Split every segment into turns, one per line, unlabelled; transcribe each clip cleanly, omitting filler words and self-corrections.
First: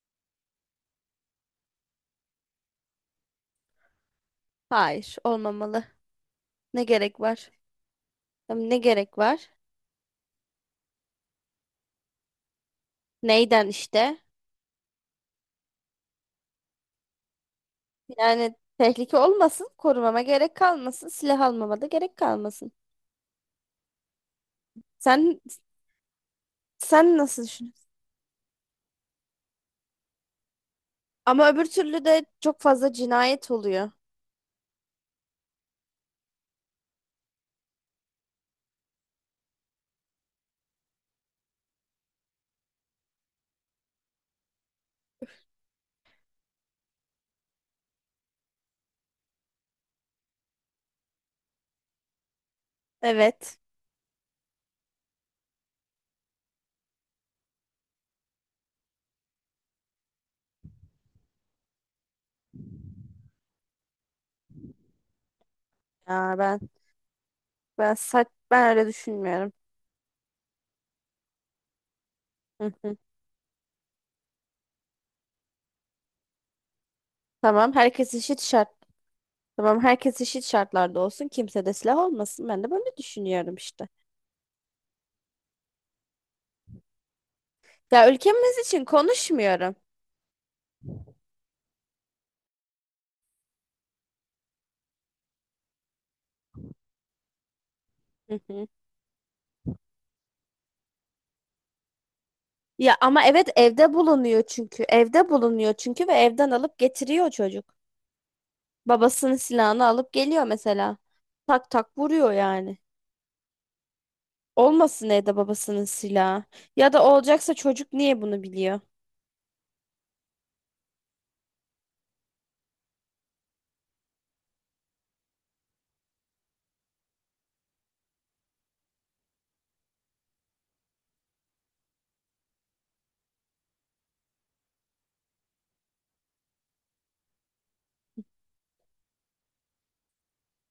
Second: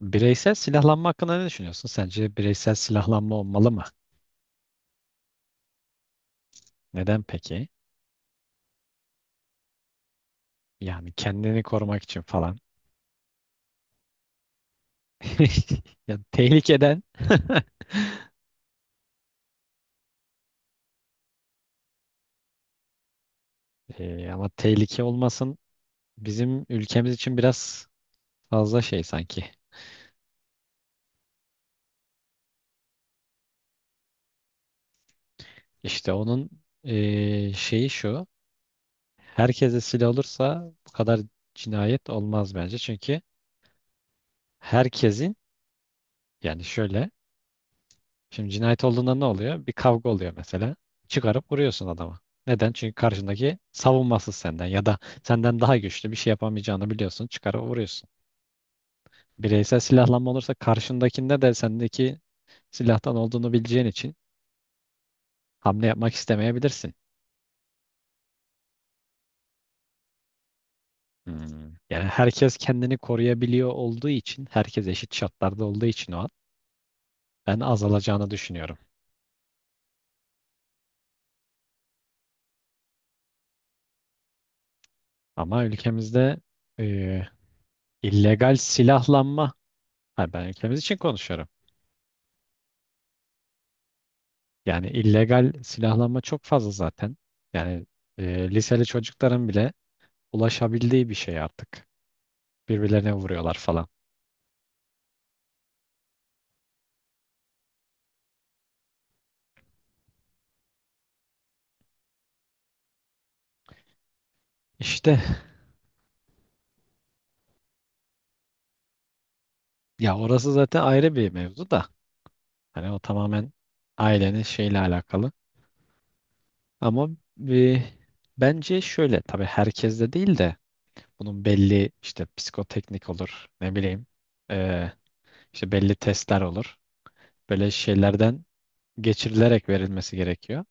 Bireysel silahlanma hakkında ne düşünüyorsun? Sence bireysel silahlanma olmalı mı?
Hayır, olmamalı. Ne gerek
Neden
var?
peki?
Tam ne gerek var?
Yani kendini korumak için falan.
Neyden işte?
Ya tehlikeden.
Yani tehlike olmasın, korumama gerek kalmasın, silah almama da gerek kalmasın.
Ama tehlike
Sen
olmasın bizim ülkemiz
sen
için
nasıl düşünüyorsun?
biraz fazla şey sanki.
Ama öbür türlü de çok fazla cinayet oluyor.
İşte onun şeyi şu. Herkese silah olursa bu kadar cinayet olmaz bence. Çünkü herkesin yani şöyle. Şimdi cinayet olduğunda ne oluyor? Bir kavga oluyor mesela. Çıkarıp vuruyorsun adama. Neden? Çünkü karşındaki
Evet.
savunmasız senden ya da senden daha güçlü bir şey yapamayacağını biliyorsun. Çıkarıp vuruyorsun. Bireysel silahlanma olursa karşındakinde de sendeki silahtan olduğunu bileceğin için hamle yapmak
Ya ben
istemeyebilirsin.
ben öyle düşünmüyorum.
Hmm. Yani herkes
Hı hı.
kendini koruyabiliyor olduğu için, herkes eşit şartlarda olduğu için o an ben
Tamam, herkes
azalacağını
eşit şart.
düşünüyorum.
Tamam, herkes eşit şartlarda olsun. Kimse de silah olmasın. Ben de böyle düşünüyorum işte.
Ama ülkemizde e,
Ya,
illegal
ülkemiz için
silahlanma,
konuşmuyorum.
ha, ben ülkemiz için konuşuyorum. Yani illegal silahlanma çok fazla zaten. Yani
Hı hı.
liseli çocukların bile ulaşabildiği bir şey artık.
Ya
Birbirlerine
ama evet,
vuruyorlar falan.
evde bulunuyor çünkü. Evde bulunuyor çünkü, ve evden alıp getiriyor çocuk. Babasının silahını alıp geliyor mesela. Tak tak vuruyor yani. Olmasın
İşte
Eda, babasının silahı. Ya da olacaksa çocuk niye bunu biliyor?
ya orası zaten ayrı bir mevzu da. Hani o tamamen ailenin şeyle alakalı. Ama e, bence şöyle, tabii herkeste değil de bunun belli işte psikoteknik olur, ne bileyim, e, işte belli testler olur. Böyle şeylerden geçirilerek verilmesi gerekiyor.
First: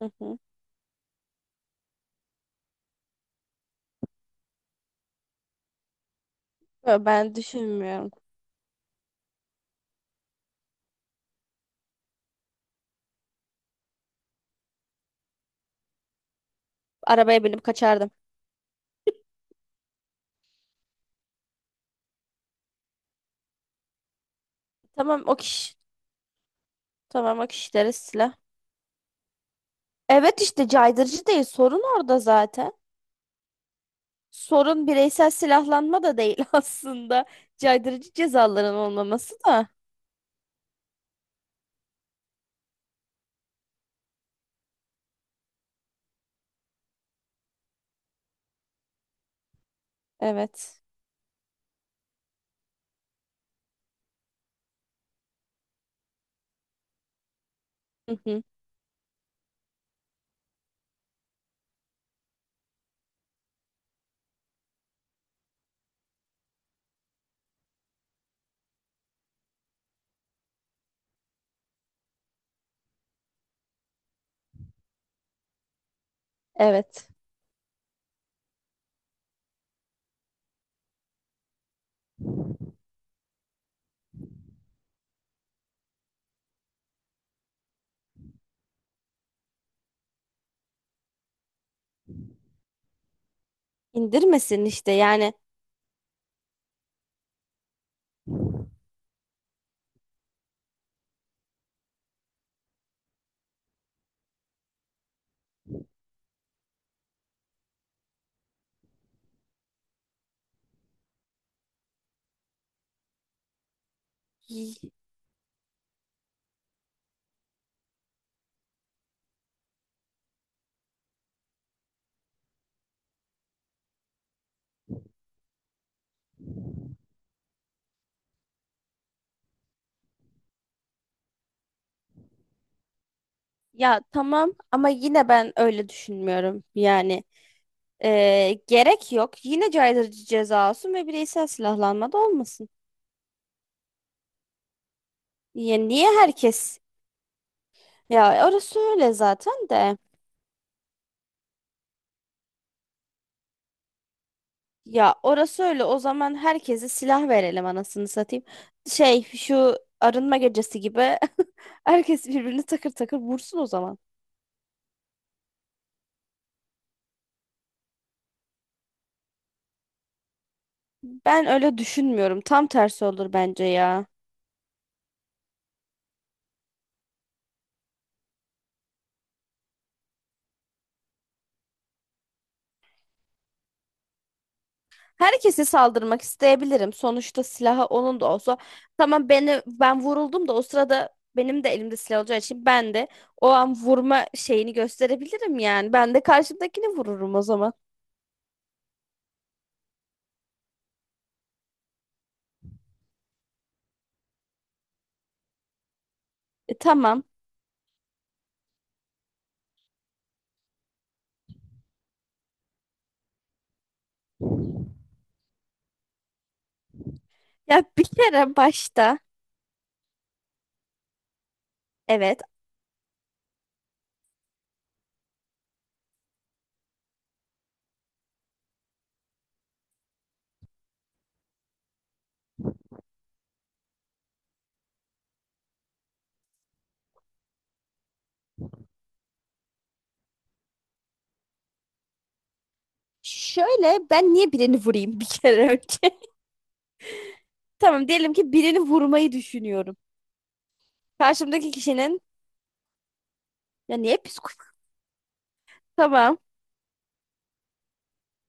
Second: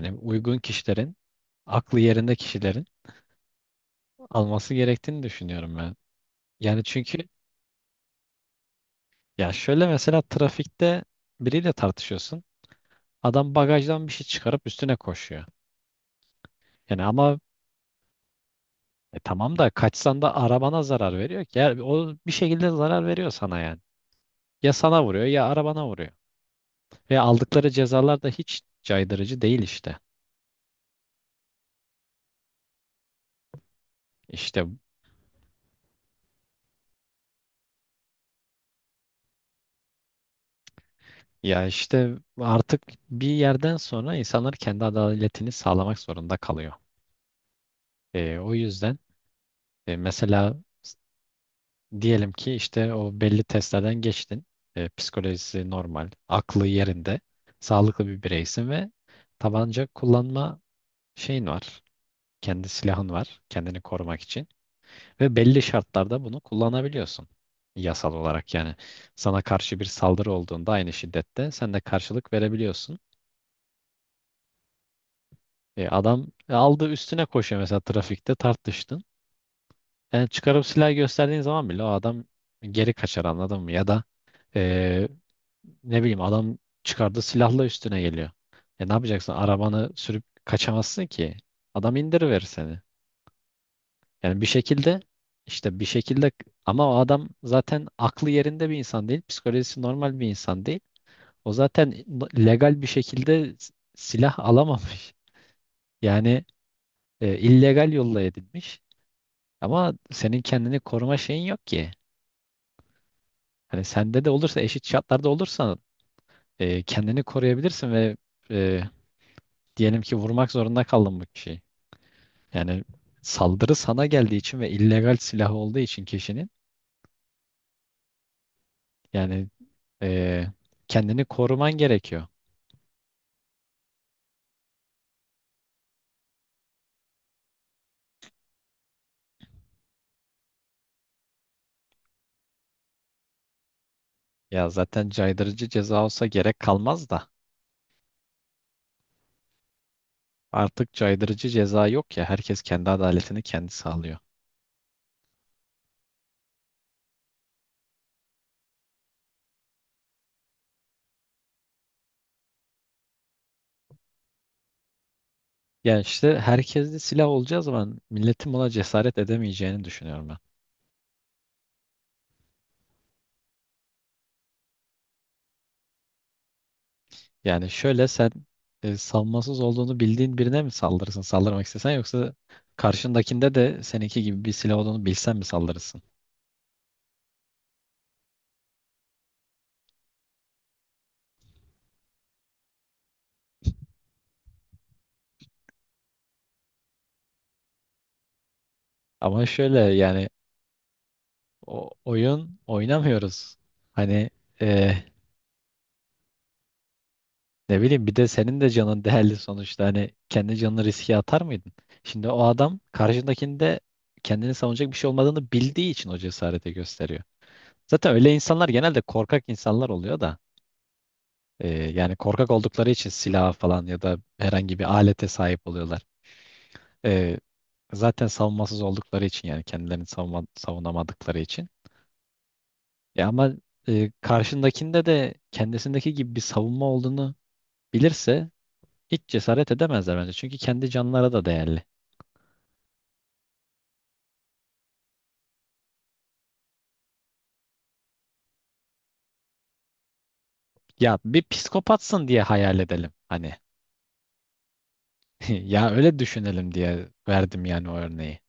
Hı hı.
uygun kişilerin, aklı yerinde kişilerin alması gerektiğini düşünüyorum ben. Yani
Yo,
çünkü
ben düşünmüyorum.
ya şöyle, mesela trafikte biriyle tartışıyorsun. Adam bagajdan bir şey çıkarıp üstüne koşuyor. Yani ama
Arabaya binip kaçardım.
tamam da kaçsan da arabana zarar veriyor ki. Yani o bir şekilde zarar veriyor sana yani. Ya sana
Tamam,
vuruyor
o
ya
kişi.
arabana vuruyor. Ve
Tamam, o
aldıkları
kişilere
cezalar da
silah.
hiç caydırıcı değil işte.
Evet işte, caydırıcı değil. Sorun orada zaten.
İşte
Sorun bireysel silahlanma da değil aslında. Caydırıcı cezaların olmaması da.
ya işte artık bir yerden sonra insanlar kendi adaletini sağlamak zorunda kalıyor. O yüzden mesela
Evet.
diyelim ki işte o belli testlerden geçtin. Psikolojisi normal, aklı yerinde, sağlıklı
Hı
bir
hı.
bireysin ve tabanca kullanma şeyin var. Kendi silahın var, kendini korumak için. Ve belli şartlarda bunu kullanabiliyorsun. Yasal olarak yani sana karşı bir saldırı olduğunda aynı şiddette sen de karşılık verebiliyorsun. Adam aldı
Evet.
üstüne koşuyor mesela, trafikte tartıştın. Yani çıkarıp silah gösterdiğin zaman bile o adam geri kaçar, anladın mı? Ya da e, ne bileyim, adam çıkardı silahla üstüne geliyor. E ne yapacaksın? Arabanı sürüp kaçamazsın ki. Adam indiriverir seni. Yani bir
İndirmesin işte
şekilde
yani.
işte bir şekilde ama o adam zaten aklı yerinde bir insan değil. Psikolojisi normal bir insan değil. O zaten legal bir şekilde silah alamamış. Yani illegal yolla edilmiş. Ama senin kendini koruma şeyin yok ki. Hani sende de olursa, eşit
Y-
şartlarda olursan kendini koruyabilirsin ve e, diyelim ki vurmak zorunda kaldım bu kişiyi. Yani saldırı sana geldiği için ve illegal silah olduğu için kişinin, yani eee, kendini koruman gerekiyor.
Ya tamam, ama yine ben öyle düşünmüyorum yani, gerek yok, yine caydırıcı ceza olsun ve bireysel silahlanma da olmasın.
Ya zaten caydırıcı
Yani
ceza
niye
olsa gerek
herkes...
kalmaz da
Ya, orası öyle zaten de.
artık caydırıcı ceza yok ya, herkes kendi adaletini kendi sağlıyor.
Ya, orası öyle. O zaman herkese silah verelim anasını satayım. Şu arınma gecesi gibi herkes birbirini takır takır vursun o zaman.
Yani işte herkes de silah olacağı zaman milletin buna cesaret edemeyeceğini düşünüyorum ben.
Ben öyle düşünmüyorum. Tam tersi olur bence ya.
Yani şöyle, sen savunmasız olduğunu bildiğin birine mi saldırırsın, saldırmak istesen, yoksa karşındakinde de seninki gibi bir silah olduğunu bilsen mi
Herkese
saldırırsın?
saldırmak isteyebilirim. Sonuçta silahı onun da olsa. Tamam, ben vuruldum da, o sırada benim de elimde silah olacağı için ben de o an vurma şeyini gösterebilirim yani. Ben de karşımdakini vururum o zaman.
Ama şöyle yani, o oyun oynamıyoruz. Hani e,
Tamam.
ne bileyim, bir de senin de canın değerli sonuçta. Hani kendi canını riske atar mıydın? Şimdi o adam karşındakinde kendini savunacak bir şey olmadığını bildiği için o cesareti gösteriyor.
Ya bir
Zaten öyle
kere
insanlar genelde
başta,
korkak insanlar oluyor da yani
evet.
korkak oldukları için silaha falan ya da herhangi bir alete sahip oluyorlar. E, Zaten savunmasız oldukları için, yani kendilerini savunma, savunamadıkları için. Ya ama karşındakinde de kendisindeki gibi bir savunma olduğunu bilirse hiç cesaret edemezler bence. Çünkü kendi canlara da değerli.
Şöyle, ben niye birini vurayım bir kere önce? Tamam, diyelim ki birini vurmayı düşünüyorum.
Ya bir
Karşımdaki kişinin...
psikopatsın diye hayal edelim hani.
Ya niye psikopat?
Ya öyle
Tamam.
düşünelim diye verdim yani o örneği.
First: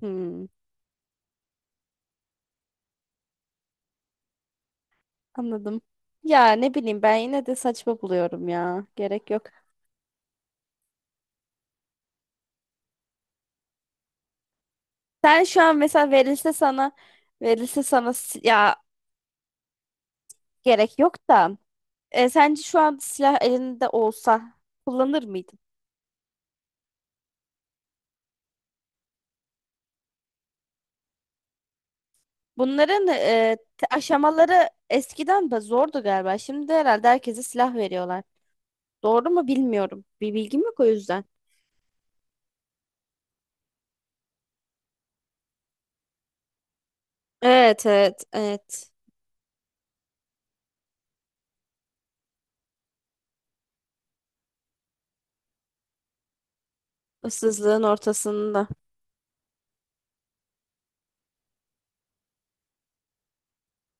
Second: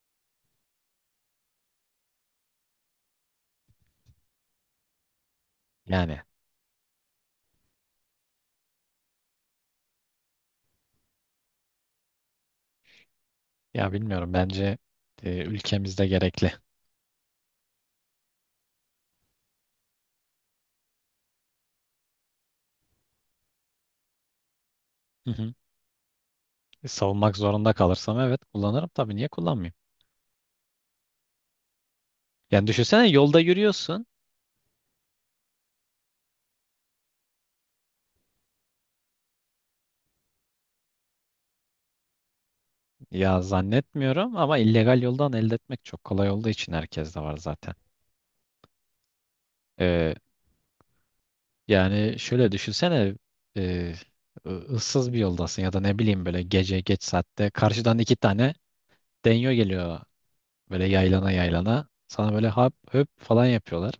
Hmm, anladım.
Yani
Ya ne bileyim, ben yine de saçma buluyorum ya. Gerek yok.
ya bilmiyorum, bence
Sen şu an
ülkemizde
mesela
gerekli.
verilse sana ya, gerek yok da, sence şu an silah elinde olsa kullanır
Hı hı.
mıydın?
Savunmak zorunda kalırsam evet, kullanırım tabii, niye kullanmayayım? Yani
Bunların
düşünsene, yolda yürüyorsun.
aşamaları eskiden de zordu galiba. Şimdi herhalde herkese silah veriyorlar. Doğru mu bilmiyorum. Bir bilgim yok o yüzden.
Ya zannetmiyorum ama illegal yoldan elde etmek çok kolay olduğu için herkes de var zaten.
Evet, evet, evet.
E, Yani şöyle düşünsene, e, ıssız bir yoldasın ya da ne bileyim böyle gece geç saatte
Issızlığın
karşıdan iki tane
ortasında.
denyo geliyor, böyle yaylana yaylana sana böyle hap höp falan yapıyorlar.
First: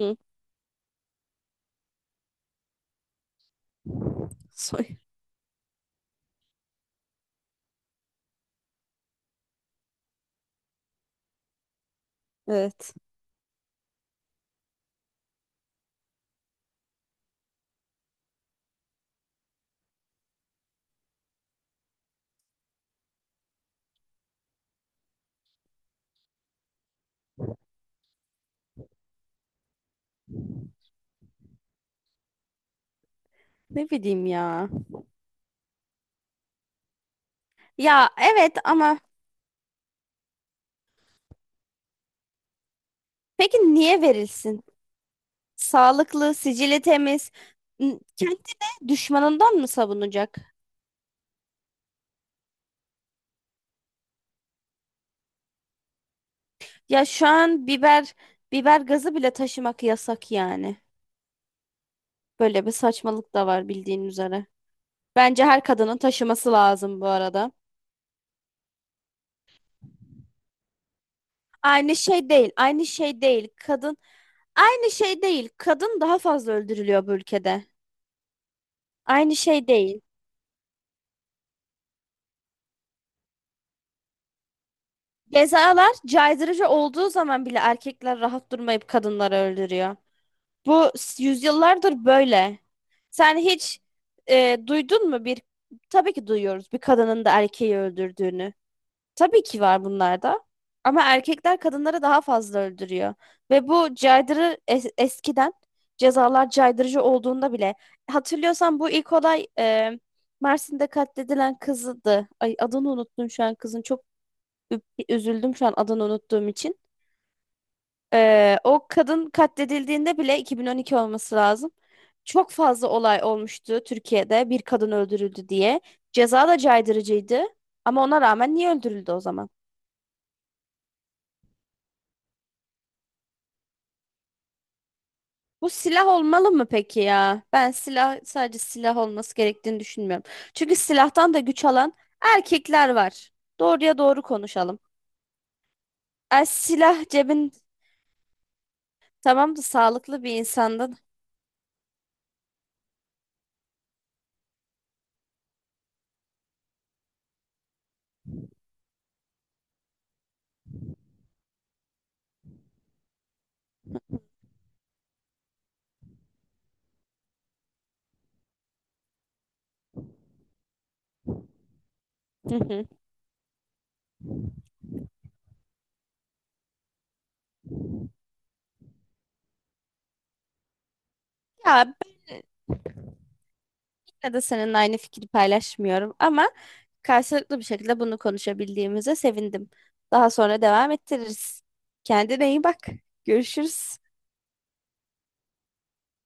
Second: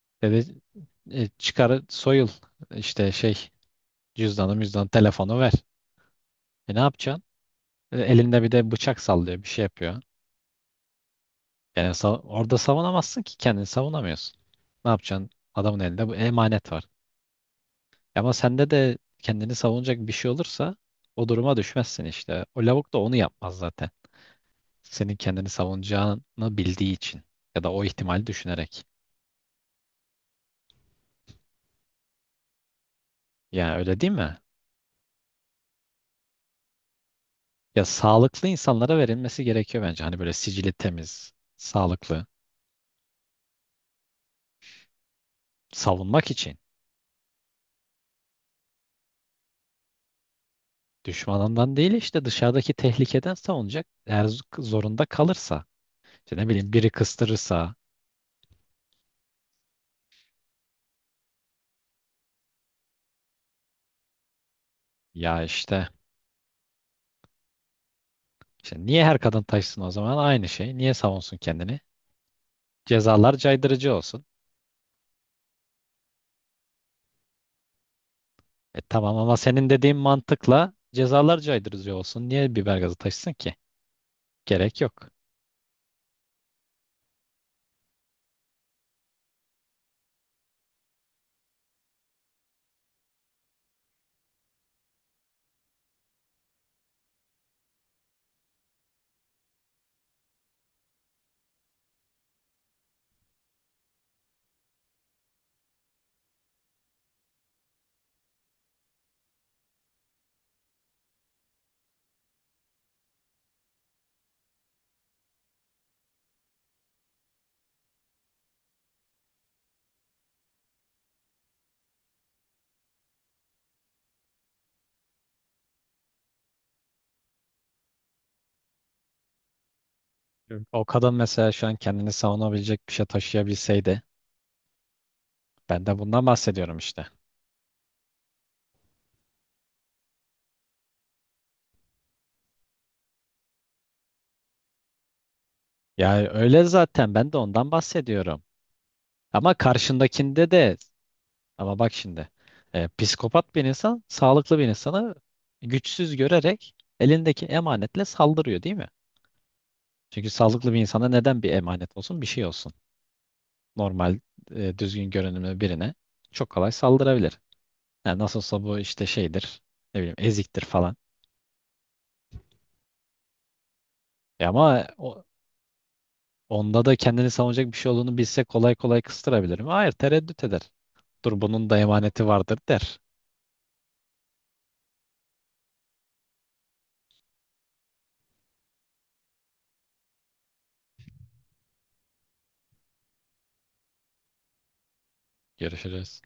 Hı.
Dedi çıkar soyul, işte şey, cüzdanı müzdanı
Soy.
telefonu ver. E ne yapacaksın? Elinde bir de bıçak sallıyor, bir şey yapıyor. Yani orada
Evet.
savunamazsın ki, kendini savunamıyorsun. Ne yapacaksın? Adamın elinde bu emanet var. Ama sende de kendini savunacak bir şey olursa o duruma düşmezsin işte. O lavuk da onu yapmaz zaten. Senin kendini savunacağını bildiği için ya da o ihtimali düşünerek. Yani
Ne
öyle değil
bileyim
mi?
ya.
Ya
Ya
sağlıklı
evet,
insanlara
ama
verilmesi gerekiyor bence. Hani böyle sicili temiz, sağlıklı,
peki niye verilsin?
savunmak
Sağlıklı,
için.
sicili temiz. Kendini düşmanından mı savunacak?
Düşmanından değil, işte dışarıdaki tehlikeden savunacak. Eğer zorunda kalırsa, işte ne bileyim, biri
Ya şu an
kıstırırsa
biber gazı bile taşımak yasak yani. Böyle bir saçmalık da var, bildiğin üzere.
ya
Bence her
işte,
kadının taşıması lazım bu arada.
işte niye her kadın taşsın o zaman, aynı şey. Niye savunsun kendini?
Aynı şey değil, aynı şey
Cezalar
değil.
caydırıcı
Kadın
olsun.
aynı şey değil. Kadın daha fazla öldürülüyor bu ülkede.
E tamam,
Aynı
ama
şey
senin dediğin
değil.
mantıkla cezalar caydırıcı olsun. Niye biber gazı taşısın ki? Gerek yok.
Cezalar caydırıcı olduğu zaman bile erkekler rahat durmayıp kadınları öldürüyor. Bu yüzyıllardır böyle. Sen hiç duydun mu bir... Tabii ki duyuyoruz bir kadının da erkeği öldürdüğünü. Tabii ki var bunlarda. Ama erkekler kadınları daha fazla öldürüyor. Ve bu eskiden, cezalar caydırıcı olduğunda bile, hatırlıyorsan bu ilk olay, Mersin'de katledilen kızdı. Ay, adını unuttum şu an kızın. Çok ü- üzüldüm şu an adını unuttuğum için. O kadın katledildiğinde bile 2012 olması lazım. Çok fazla olay olmuştu Türkiye'de bir kadın öldürüldü diye. Ceza da caydırıcıydı. Ama ona rağmen niye öldürüldü o zaman?
Evet. O kadın mesela şu an kendini savunabilecek bir şey taşıyabilseydi.
Bu
Ben de
silah
bundan
olmalı mı
bahsediyorum
peki
işte.
ya? Ben silah, sadece silah olması gerektiğini düşünmüyorum. Çünkü silahtan da güç alan erkekler var. Doğruya doğru konuşalım.
Yani öyle
Silah
zaten, ben de
cebin,
ondan bahsediyorum. Ama
tamam da, sağlıklı bir
karşındakinde de,
insandan.
ama bak şimdi psikopat bir insan sağlıklı bir insanı güçsüz görerek elindeki emanetle saldırıyor değil mi? Çünkü sağlıklı bir insana neden bir emanet olsun, bir şey olsun. Normal düzgün görünümlü birine çok kolay saldırabilir. Yani nasıl olsa bu işte şeydir, ne bileyim eziktir falan.
Hı hı.
E ama onda da kendini savunacak bir şey olduğunu bilse kolay kolay kıstırabilirim. Hayır, tereddüt eder. Dur, bunun da
Ya ben
emaneti vardır, der.
yine de seninle aynı fikri paylaşmıyorum, ama karşılıklı bir şekilde bunu konuşabildiğimize sevindim. Daha sonra devam ettiririz. Kendine iyi bak. Görüşürüz.
Görüşürüz.